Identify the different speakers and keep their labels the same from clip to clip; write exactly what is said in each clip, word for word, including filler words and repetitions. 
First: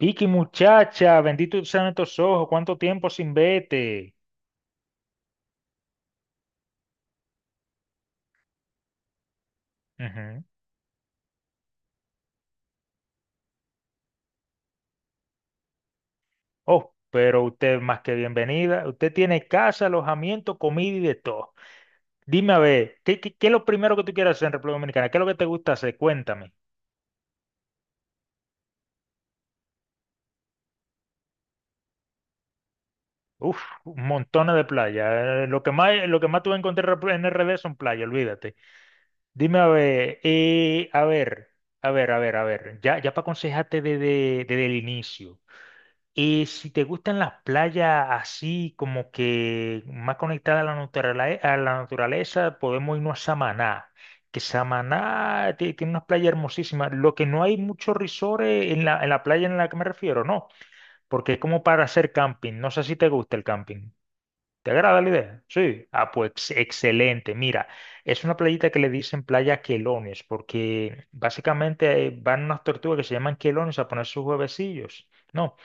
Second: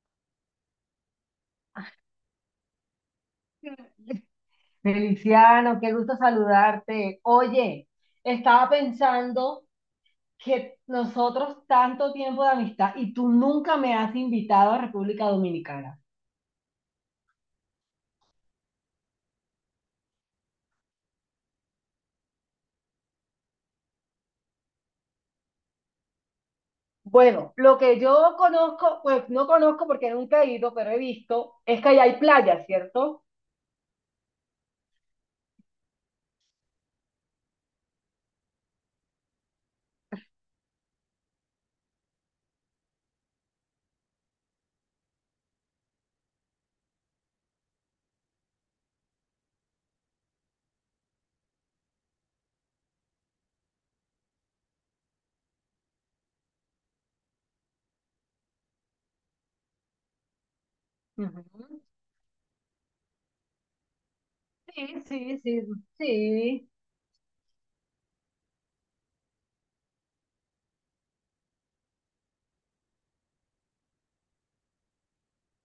Speaker 1: Vicky, muchacha, bendito sean estos ojos, cuánto tiempo sin vete.
Speaker 2: Feliciano, qué gusto saludarte. Oye, estaba pensando
Speaker 1: Ujú.
Speaker 2: que nosotros tanto tiempo de amistad y tú nunca me has invitado a República Dominicana.
Speaker 1: Oh, pero usted más que bienvenida. Usted tiene casa, alojamiento, comida y de todo. Dime a ver, ¿qué, qué, qué es lo primero que tú quieres hacer en República Dominicana? ¿Qué es lo que te gusta hacer? Cuéntame.
Speaker 2: Bueno, lo que yo conozco, pues no conozco porque nunca he ido, pero he visto, es que allá hay playas, ¿cierto?
Speaker 1: Uf, montones de playas. eh, Lo que más, lo que más tú vas a encontrar en R D son playas, olvídate. Dime a ver, eh, a ver, a ver, a ver, a ver. Ya, ya para aconsejarte desde, desde el inicio. Y si te gustan las playas así, como que más conectadas a la naturale- a la naturaleza, podemos irnos a Samaná. Que Samaná ti- tiene unas playas hermosísimas. Lo que no hay muchos risores en la, en la playa en la que me refiero, no. Porque es
Speaker 2: Ujú.
Speaker 1: como para hacer camping. No sé si te gusta el camping. ¿Te
Speaker 2: Sí,
Speaker 1: agrada la
Speaker 2: sí,
Speaker 1: idea?
Speaker 2: sí,
Speaker 1: Sí. Ah, pues ex-
Speaker 2: sí.
Speaker 1: excelente. Mira, es una playita que le dicen playa quelones, porque básicamente eh, van unas tortugas que se llaman quelones a poner sus huevecillos. ¿No?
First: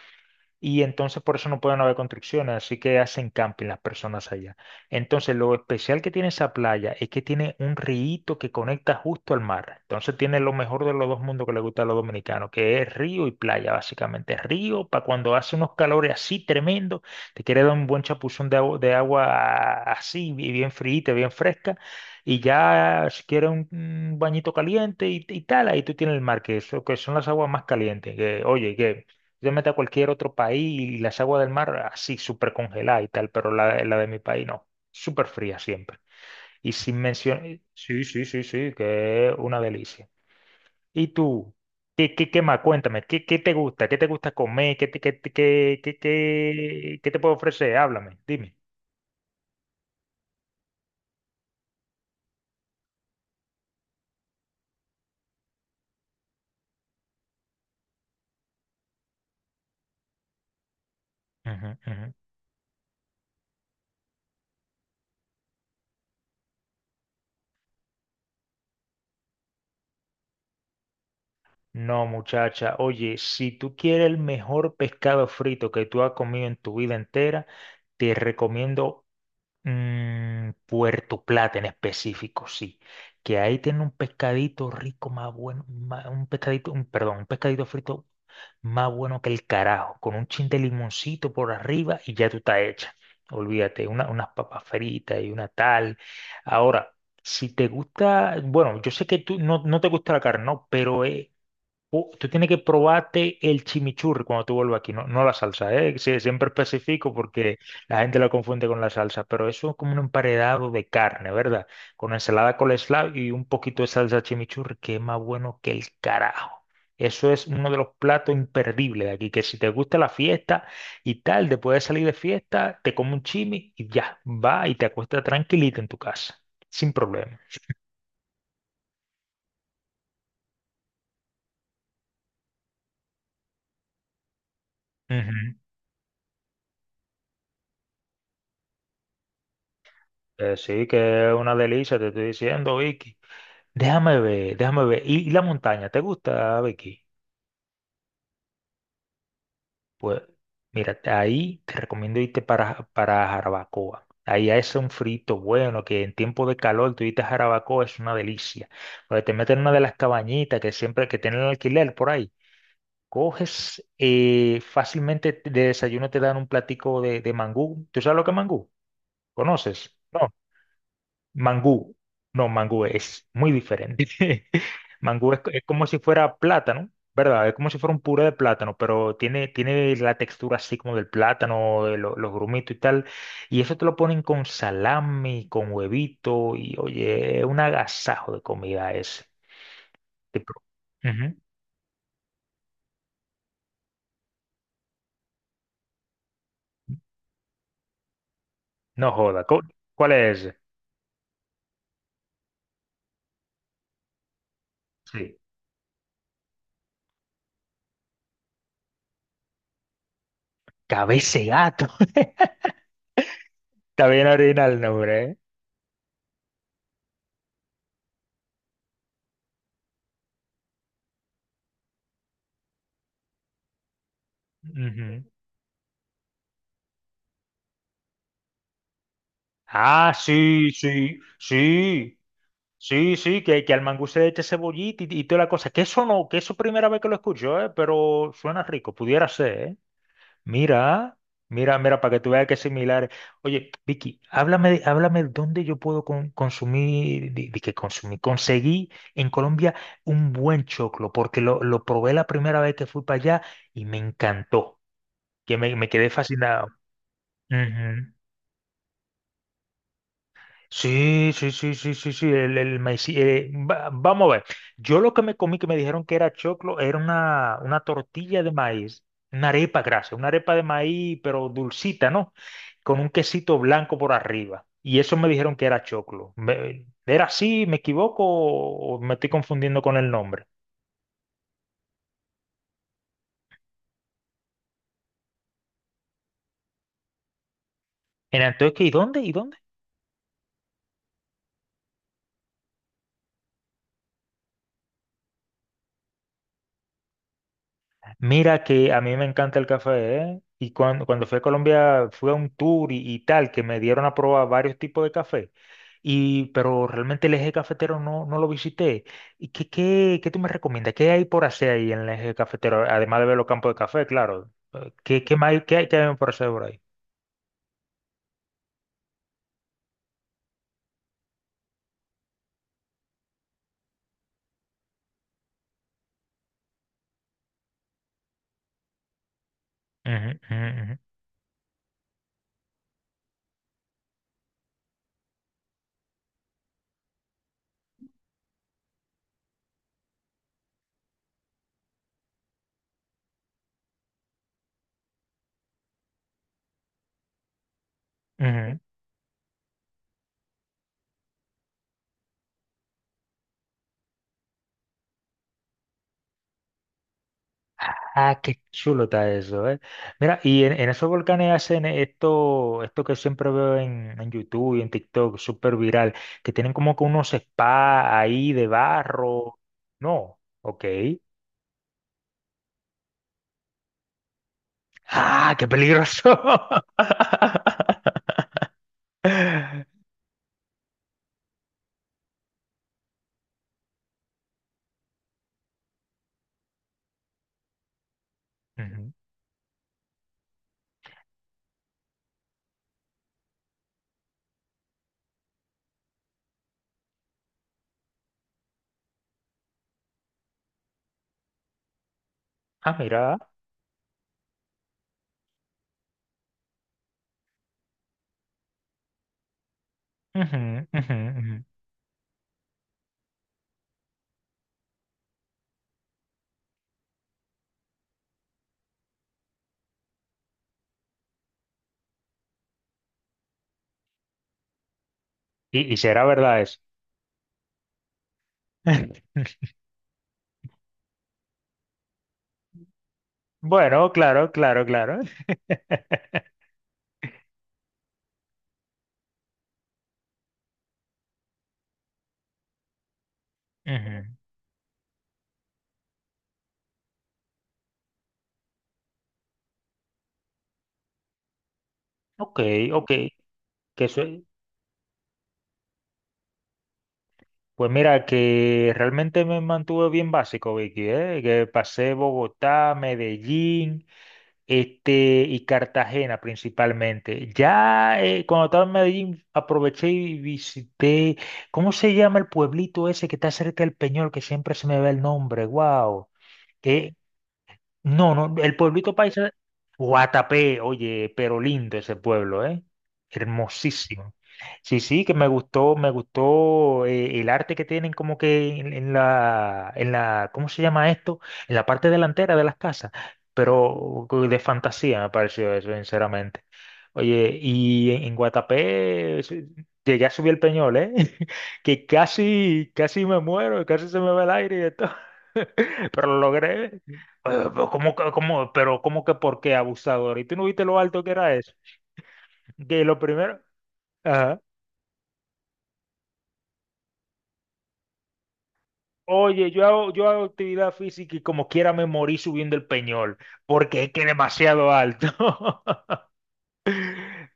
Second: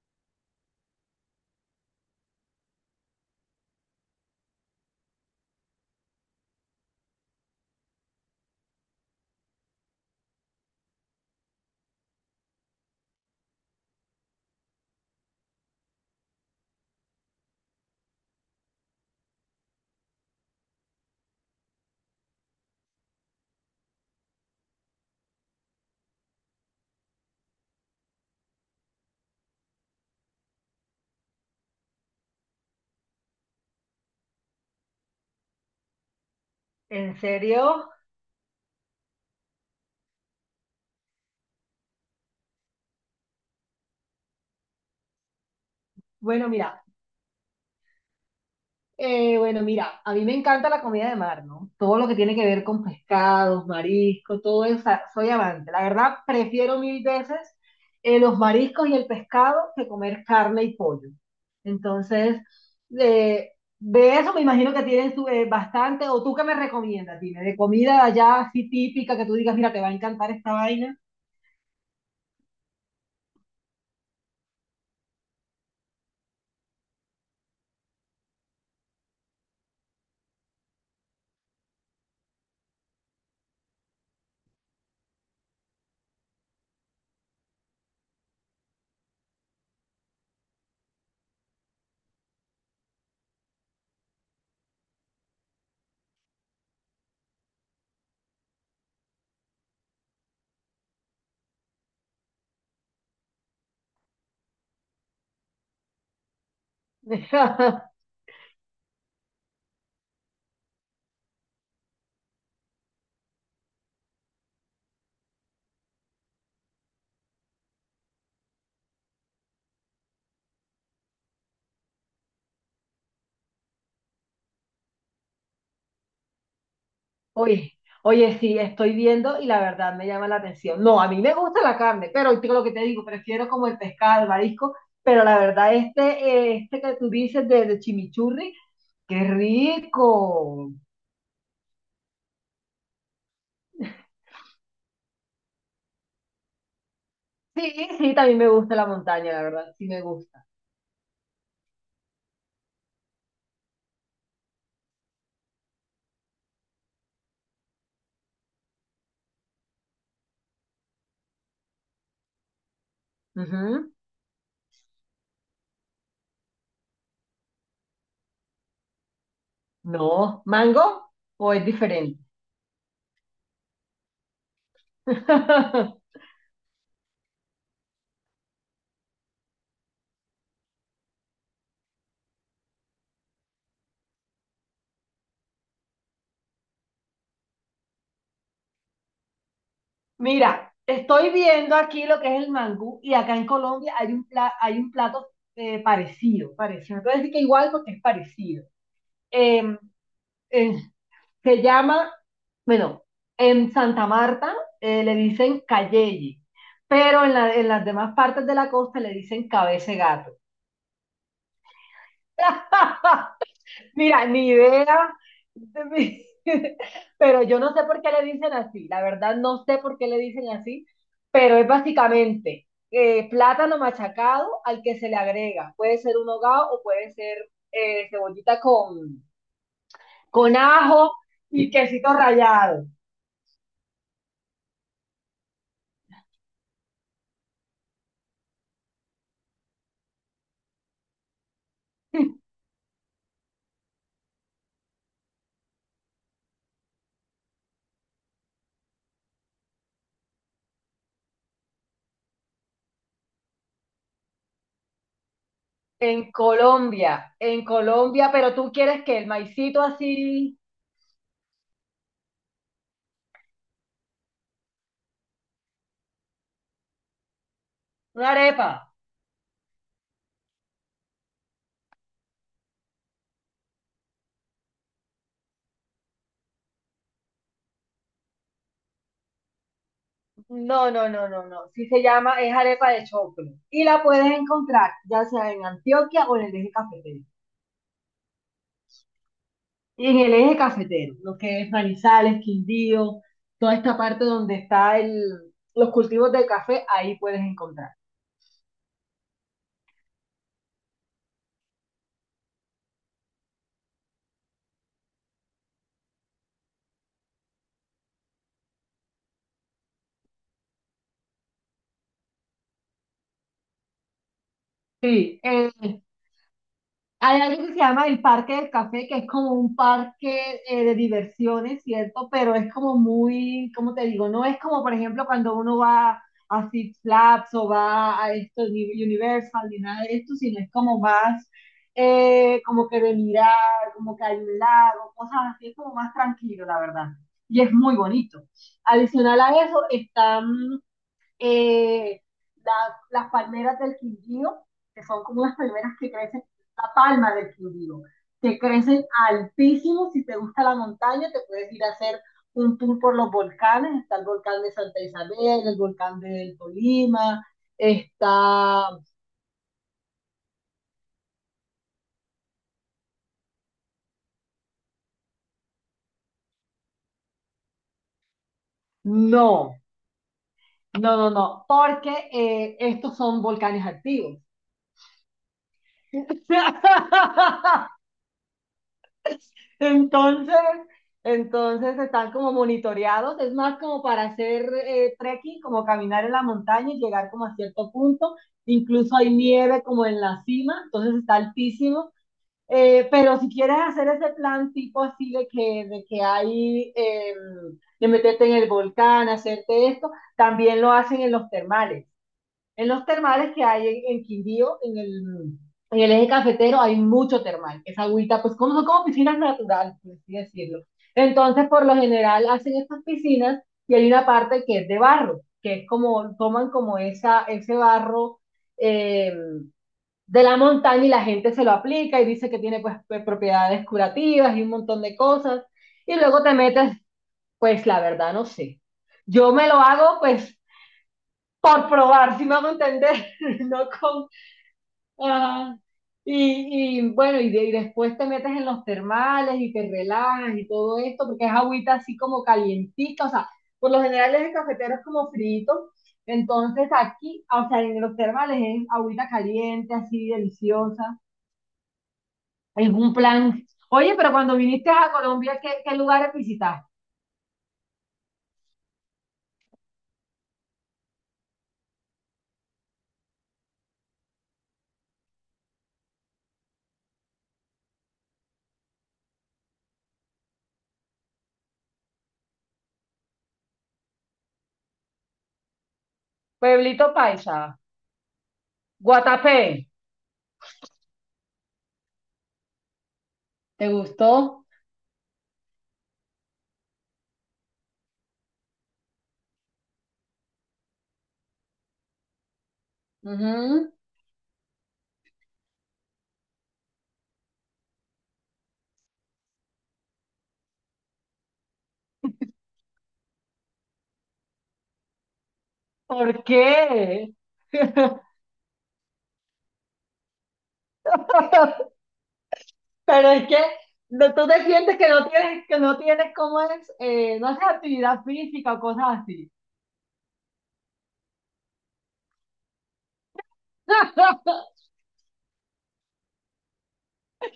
Speaker 1: Y entonces por eso no pueden haber construcciones, así que hacen camping las personas allá. Entonces lo especial que tiene esa playa es que tiene un río que conecta justo al mar. Entonces tiene lo mejor de los dos mundos que le gusta a los dominicanos, que es río y playa, básicamente. Río para cuando hace unos calores así tremendos, te quiere dar un buen chapuzón de agua, de agua así, bi- bien fríita, bien fresca. Y ya si quieres un, un bañito caliente y, y tal, ahí tú tienes el mar, que, eso, que son las aguas más calientes. Que, oye, que yo me meto a cualquier otro país y las aguas del mar así, súper congeladas y tal, pero la, la de mi país no, súper fría siempre. Y sin
Speaker 2: ¿En
Speaker 1: mencionar,
Speaker 2: serio?
Speaker 1: sí, sí, sí, sí, que es una delicia. ¿Y tú? ¿Qué, qué, qué más? Cuéntame, ¿qué, qué te gusta? ¿Qué te gusta comer? ¿Qué te, qué, te- qué, qué,
Speaker 2: Bueno, mira.
Speaker 1: qué, qué te puedo ofrecer? Háblame, dime.
Speaker 2: Eh, bueno, Mira, a mí me encanta la comida de mar, ¿no? Todo lo que tiene que ver con pescados, mariscos, todo eso, o sea, soy amante. La verdad, prefiero mil veces eh, los mariscos y el pescado que comer carne y pollo.
Speaker 1: Ujú, ujú.
Speaker 2: Entonces, eh, de eso me imagino que tienen su- eh, bastante. ¿O tú qué me recomiendas? Dime, de comida de allá así típica que tú digas, mira, te va a encantar esta vaina.
Speaker 1: No, muchacha, oye, si tú quieres el mejor pescado frito que tú has comido en tu vida entera, te recomiendo Mm, Puerto Plata en específico, sí. Que ahí tiene un pescadito rico más bueno, ma- un pescadito, un, perdón, un pescadito frito más bueno que el carajo, con un chin de limoncito por arriba y ya tú estás hecha. Olvídate, una- unas papas fritas y una tal. Ahora, si te gusta, bueno, yo sé que tú no, no te gusta la carne, ¿no? Pero eh, Uh, tú tienes que probarte el chimichurri cuando tú vuelvas aquí, no, no la salsa, ¿eh? Sí, siempre especifico porque la gente lo confunde con la salsa, pero eso es como un emparedado de carne, ¿verdad? Con ensalada coleslaw y un poquito de salsa chimichurri, que es más bueno que el carajo. Eso es uno de los platos imperdibles de aquí, que si te gusta la fiesta y tal, después de salir de fiesta, te comes un chimi y ya, va y te acuestas tranquilito en tu casa, sin problema.
Speaker 2: Oye, oye, sí, estoy viendo y la verdad me llama la atención. No, a mí me gusta la carne, pero te- lo que te digo, prefiero como el pescado, el marisco, pero la
Speaker 1: Ujú.
Speaker 2: verdad este, eh, este que tú dices de, de chimichurri, qué
Speaker 1: Eh,
Speaker 2: rico.
Speaker 1: sí, que es una delicia, te estoy diciendo, Vicky. Déjame ver, déjame ver. ¿Y, y la montaña? ¿Te gusta, Becky?
Speaker 2: Sí, sí, también me gusta la montaña, la verdad, sí me
Speaker 1: Pues
Speaker 2: gusta.
Speaker 1: mira, ahí te recomiendo irte para, para Jarabacoa. Ahí hace un frito bueno, que en tiempo de calor tú irte a Jarabacoa es una delicia. Porque te meten en una de las cabañitas que siempre que tienen alquiler por ahí. Coges
Speaker 2: Ujú.
Speaker 1: eh, fácilmente de desayuno te dan un platico de, de mangú. ¿Tú sabes lo que es mangú? ¿Conoces? No.
Speaker 2: No, mango o es
Speaker 1: Mangú.
Speaker 2: diferente.
Speaker 1: No, mangú es muy diferente. Mangú es, es como si fuera plátano, ¿verdad? Es como si fuera un puré de plátano, pero tiene, tiene la textura así como del plátano, de lo- los grumitos y tal. Y eso te lo ponen con salami, con huevito, y oye, es un agasajo de comida ese. Te pro-
Speaker 2: Mira, estoy
Speaker 1: Ujú.
Speaker 2: viendo aquí lo que es el mangú y acá en Colombia hay un, pla- hay un plato eh, parecido, parecido. No te voy a decir que igual porque es parecido.
Speaker 1: No joda. ¿cu-
Speaker 2: eh,
Speaker 1: ¿Cuál es ese?
Speaker 2: eh, Se llama, bueno, en Santa Marta eh, le
Speaker 1: Sí.
Speaker 2: dicen Cayeye, pero en, la- en las demás partes de la costa le dicen cabeza de gato.
Speaker 1: Cabeza de gato. Está
Speaker 2: Mira,
Speaker 1: bien
Speaker 2: ni
Speaker 1: original el
Speaker 2: idea.
Speaker 1: nombre, ¿eh?
Speaker 2: de mi- Pero yo no sé por qué le dicen así, la verdad no sé por qué le dicen así, pero es básicamente eh, plátano machacado al que se le
Speaker 1: Ujú.
Speaker 2: agrega. Puede ser un hogao o puede ser eh, cebollita con,
Speaker 1: Ah,
Speaker 2: con
Speaker 1: sí,
Speaker 2: ajo
Speaker 1: sí,
Speaker 2: y quesito
Speaker 1: sí.
Speaker 2: rallado.
Speaker 1: Sí, sí, que, que al mangú se le eche cebollita y, y toda la cosa. Que eso no, Que eso primera vez que lo escucho, ¿eh? Pero suena rico, pudiera ser, ¿eh? Mira, mira, mira, para que tú veas que es similar. Oye, Vicky, háblame, de- háblame dónde yo puedo con- consumir, de, de que consumí, conseguí en Colombia un buen choclo, porque lo, lo probé la primera vez que fui para allá y me encantó, que me, me quedé
Speaker 2: En
Speaker 1: fascinado.
Speaker 2: Colombia, en Colombia, pero tú quieres que el maicito así,
Speaker 1: Sí, sí, sí, sí, sí, sí, el, el maíz- eh, va- vamos a ver. Yo lo que me comí que me dijeron que era choclo era una, una
Speaker 2: una
Speaker 1: tortilla de
Speaker 2: arepa.
Speaker 1: maíz, una arepa grasa, una arepa de maíz, pero dulcita, ¿no? Con un quesito blanco por arriba. Y eso me dijeron que era choclo. Me- ¿era así? ¿Me equivoco o me estoy confundiendo con el nombre?
Speaker 2: No, no, no, no, no. Sí se llama, es arepa de choclo. Y la puedes encontrar ya sea en Antioquia o en el eje cafetero.
Speaker 1: Era entonces, ¿y dónde? ¿Y dónde?
Speaker 2: Y en el eje cafetero, lo que es Manizales, Quindío, toda esta parte donde está el, los cultivos del café, ahí puedes encontrar.
Speaker 1: Mira que a mí me encanta el café, ¿eh? Y cuando, cuando fui a Colombia fui a un tour y, y tal, que me dieron a probar varios tipos de café. Y, pero realmente el eje cafetero no, no lo visité. ¿Y qué, qué, qué tú me recomiendas? ¿Qué hay por hacer ahí en el eje cafetero? Además de ver los campos de café, claro. Eh, ¿Qué, qué
Speaker 2: Sí,
Speaker 1: más hay,
Speaker 2: eh,
Speaker 1: qué hay, qué hay por hacer por ahí?
Speaker 2: hay algo que se llama el Parque del Café, que es como un parque eh, de diversiones, ¿cierto? Pero es como muy, ¿cómo te digo? No es como, por ejemplo, cuando uno va a Six Flags o va a esto, ni Universal, ni nada de
Speaker 1: Ujú,
Speaker 2: esto, sino es
Speaker 1: ujú,
Speaker 2: como más, eh, como que de mirar, como que hay un lago, cosas así, es como más tranquilo, la verdad. Y es muy bonito. Adicional a eso, están eh, la- las palmeras del Quindío, que son como las palmeras que crecen, la palma del Quindío, que
Speaker 1: ujú, ujú.
Speaker 2: crecen altísimo. Si te gusta la montaña, te puedes ir a hacer un tour por los volcanes. Está el volcán de Santa Isabel, el volcán del Tolima,
Speaker 1: Ah, qué
Speaker 2: está...
Speaker 1: chulo está eso, ¿eh? Mira, y en, en esos volcanes hacen esto, esto que siempre veo en, en YouTube y en TikTok, súper viral, que tienen como que unos spas ahí de barro.
Speaker 2: No,
Speaker 1: No, ok.
Speaker 2: no, no, no, porque eh, estos son volcanes activos.
Speaker 1: Ah, qué peligroso.
Speaker 2: Entonces, entonces están como monitoreados, es más como para hacer eh, trekking, como caminar en la montaña y llegar como a cierto punto.
Speaker 1: Ujú.
Speaker 2: Incluso hay nieve como en la cima, entonces está altísimo. Eh, pero si quieres hacer ese plan tipo así de que, de que hay, eh, de meterte en el volcán, hacerte esto, también lo hacen en los termales. En
Speaker 1: Ah,
Speaker 2: los
Speaker 1: mira.
Speaker 2: termales que hay en, en Quindío, en el, en el eje cafetero, hay mucho termal. Esa agüita, pues como son como piscinas naturales, por así decirlo.
Speaker 1: Ujú, ujú, ujú.
Speaker 2: Entonces, por lo general, hacen estas piscinas y hay una parte que es de barro, que es como, toman como esa, ese barro eh, de la montaña y la gente se lo aplica y dice que tiene pues p- propiedades curativas y un montón de cosas.
Speaker 1: Y, y
Speaker 2: Y
Speaker 1: será
Speaker 2: luego te
Speaker 1: verdad eso.
Speaker 2: metes, pues la verdad no sé. Yo me lo hago pues por probar, si me hago entender, no
Speaker 1: Bueno,
Speaker 2: con...
Speaker 1: claro, claro, claro.
Speaker 2: Ajá. Y, y bueno, y, de- y después te metes en los termales y te relajas y todo esto, porque es agüita así como calientita, o sea, por lo
Speaker 1: Ujú.
Speaker 2: general es el cafetero es como frito, entonces aquí, o sea, en los termales es agüita caliente, así deliciosa,
Speaker 1: Ok,
Speaker 2: es
Speaker 1: ok.
Speaker 2: un plan.
Speaker 1: Que
Speaker 2: Oye,
Speaker 1: eso,
Speaker 2: pero cuando viniste a Colombia, ¿qué, qué lugares visitaste?
Speaker 1: pues mira, que realmente me mantuve bien básico, Vicky, ¿eh? Que pasé Bogotá, Medellín, este, y Cartagena principalmente. Ya eh, cuando estaba en Medellín aproveché y visité, ¿cómo se llama el pueblito ese que está cerca del Peñol, que siempre se me ve el nombre? ¡Wow!
Speaker 2: Pueblito Paisa,
Speaker 1: No, no, el pueblito paisa,
Speaker 2: Guatapé.
Speaker 1: Guatapé, oye, pero lindo ese pueblo, ¿eh?
Speaker 2: ¿Te
Speaker 1: Hermosísimo.
Speaker 2: gustó?
Speaker 1: Sí, sí, que me gustó, me gustó eh, el arte que tienen como que en, en la, en la, ¿cómo se llama esto? En la parte delantera de las casas,
Speaker 2: Ujú.
Speaker 1: pero de fantasía me pareció eso, sinceramente. Oye, y en, en Guatapé sí, llegué a subir el Peñol, ¿eh? Que casi, casi me muero, casi se me va el aire y de todo. Pero lo
Speaker 2: ¿Por
Speaker 1: logré,
Speaker 2: qué?
Speaker 1: eh, pero ¿Cómo, que- cómo, pero cómo que por qué abusador? ¿Y tú no viste lo alto que era eso? Que lo
Speaker 2: Pero es que
Speaker 1: primero,
Speaker 2: no- tú
Speaker 1: ajá.
Speaker 2: te sientes que no tienes, que no tienes cómo es, eh, no haces actividad física o cosas así.
Speaker 1: Oye, yo hago, yo hago actividad física y como quiera me morí subiendo el peñol, porque es que demasiado alto.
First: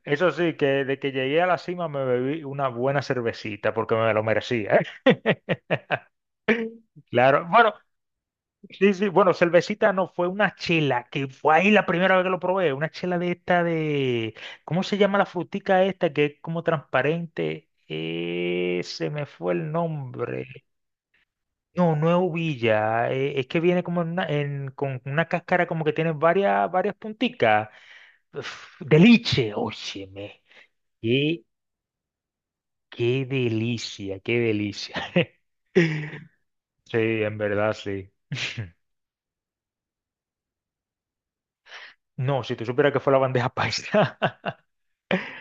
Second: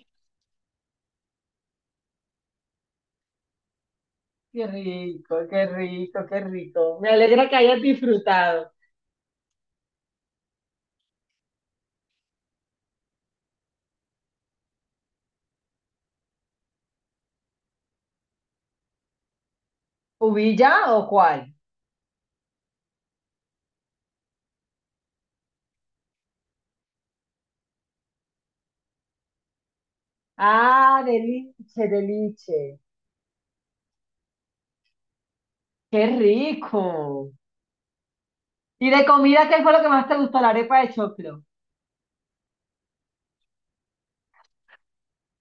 Speaker 1: Eso sí, que de que llegué a la cima me bebí una buena cervecita porque me lo
Speaker 2: Qué
Speaker 1: merecía.
Speaker 2: rico, qué rico, qué rico. Me
Speaker 1: Claro,
Speaker 2: alegra que
Speaker 1: bueno,
Speaker 2: hayas disfrutado.
Speaker 1: sí, sí, bueno, cervecita no, fue una chela, que fue ahí la primera vez que lo probé, una chela de esta de, ¿cómo se llama la frutica esta que es como transparente? Eh, se me fue el nombre.
Speaker 2: ¿Ubilla o cuál?
Speaker 1: No, no es uvilla, eh, es que viene como en una- en- con una cáscara como que tiene varias, varias punticas. Uf, de liche, óyeme,
Speaker 2: Ah,
Speaker 1: qué,
Speaker 2: deliche, deliche.
Speaker 1: qué delicia, qué delicia.
Speaker 2: Qué
Speaker 1: Sí,
Speaker 2: rico.
Speaker 1: en verdad, sí.
Speaker 2: ¿Y de comida qué fue lo que más te gustó? La arepa de choclo.
Speaker 1: No, si tú supieras que fue la bandeja paisa.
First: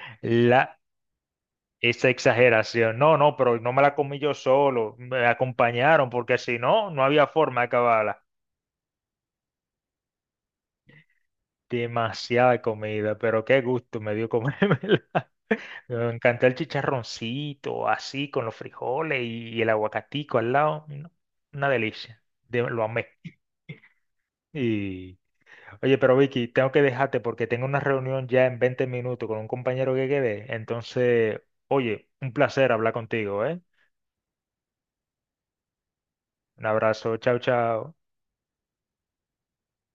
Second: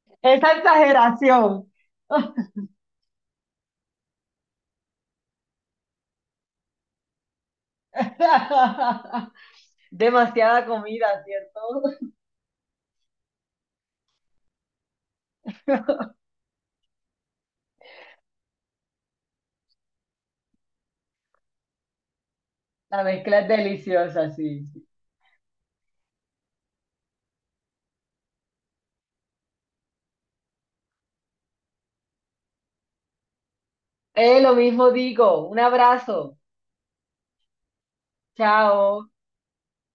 Speaker 2: Esa
Speaker 1: La,
Speaker 2: exageración.
Speaker 1: esa exageración. No, no, pero no me la comí yo solo. Me acompañaron porque si no, no había forma de acabarla.
Speaker 2: Demasiada comida, ¿cierto?
Speaker 1: Demasiada comida, pero qué gusto me dio comérmela. Me encantó el chicharroncito, así, con los frijoles y el aguacatico al lado. No, una delicia. De- lo
Speaker 2: La
Speaker 1: amé.
Speaker 2: mezcla es deliciosa, sí. Sí.
Speaker 1: Y, oye, pero Vicky, tengo que dejarte porque tengo una reunión ya en veinte minutos con un compañero que quedé. Entonces, oye, un placer hablar contigo, ¿eh?
Speaker 2: Eh, lo mismo digo. Un abrazo.
Speaker 1: Un abrazo, chao, chao.
Speaker 2: Chao.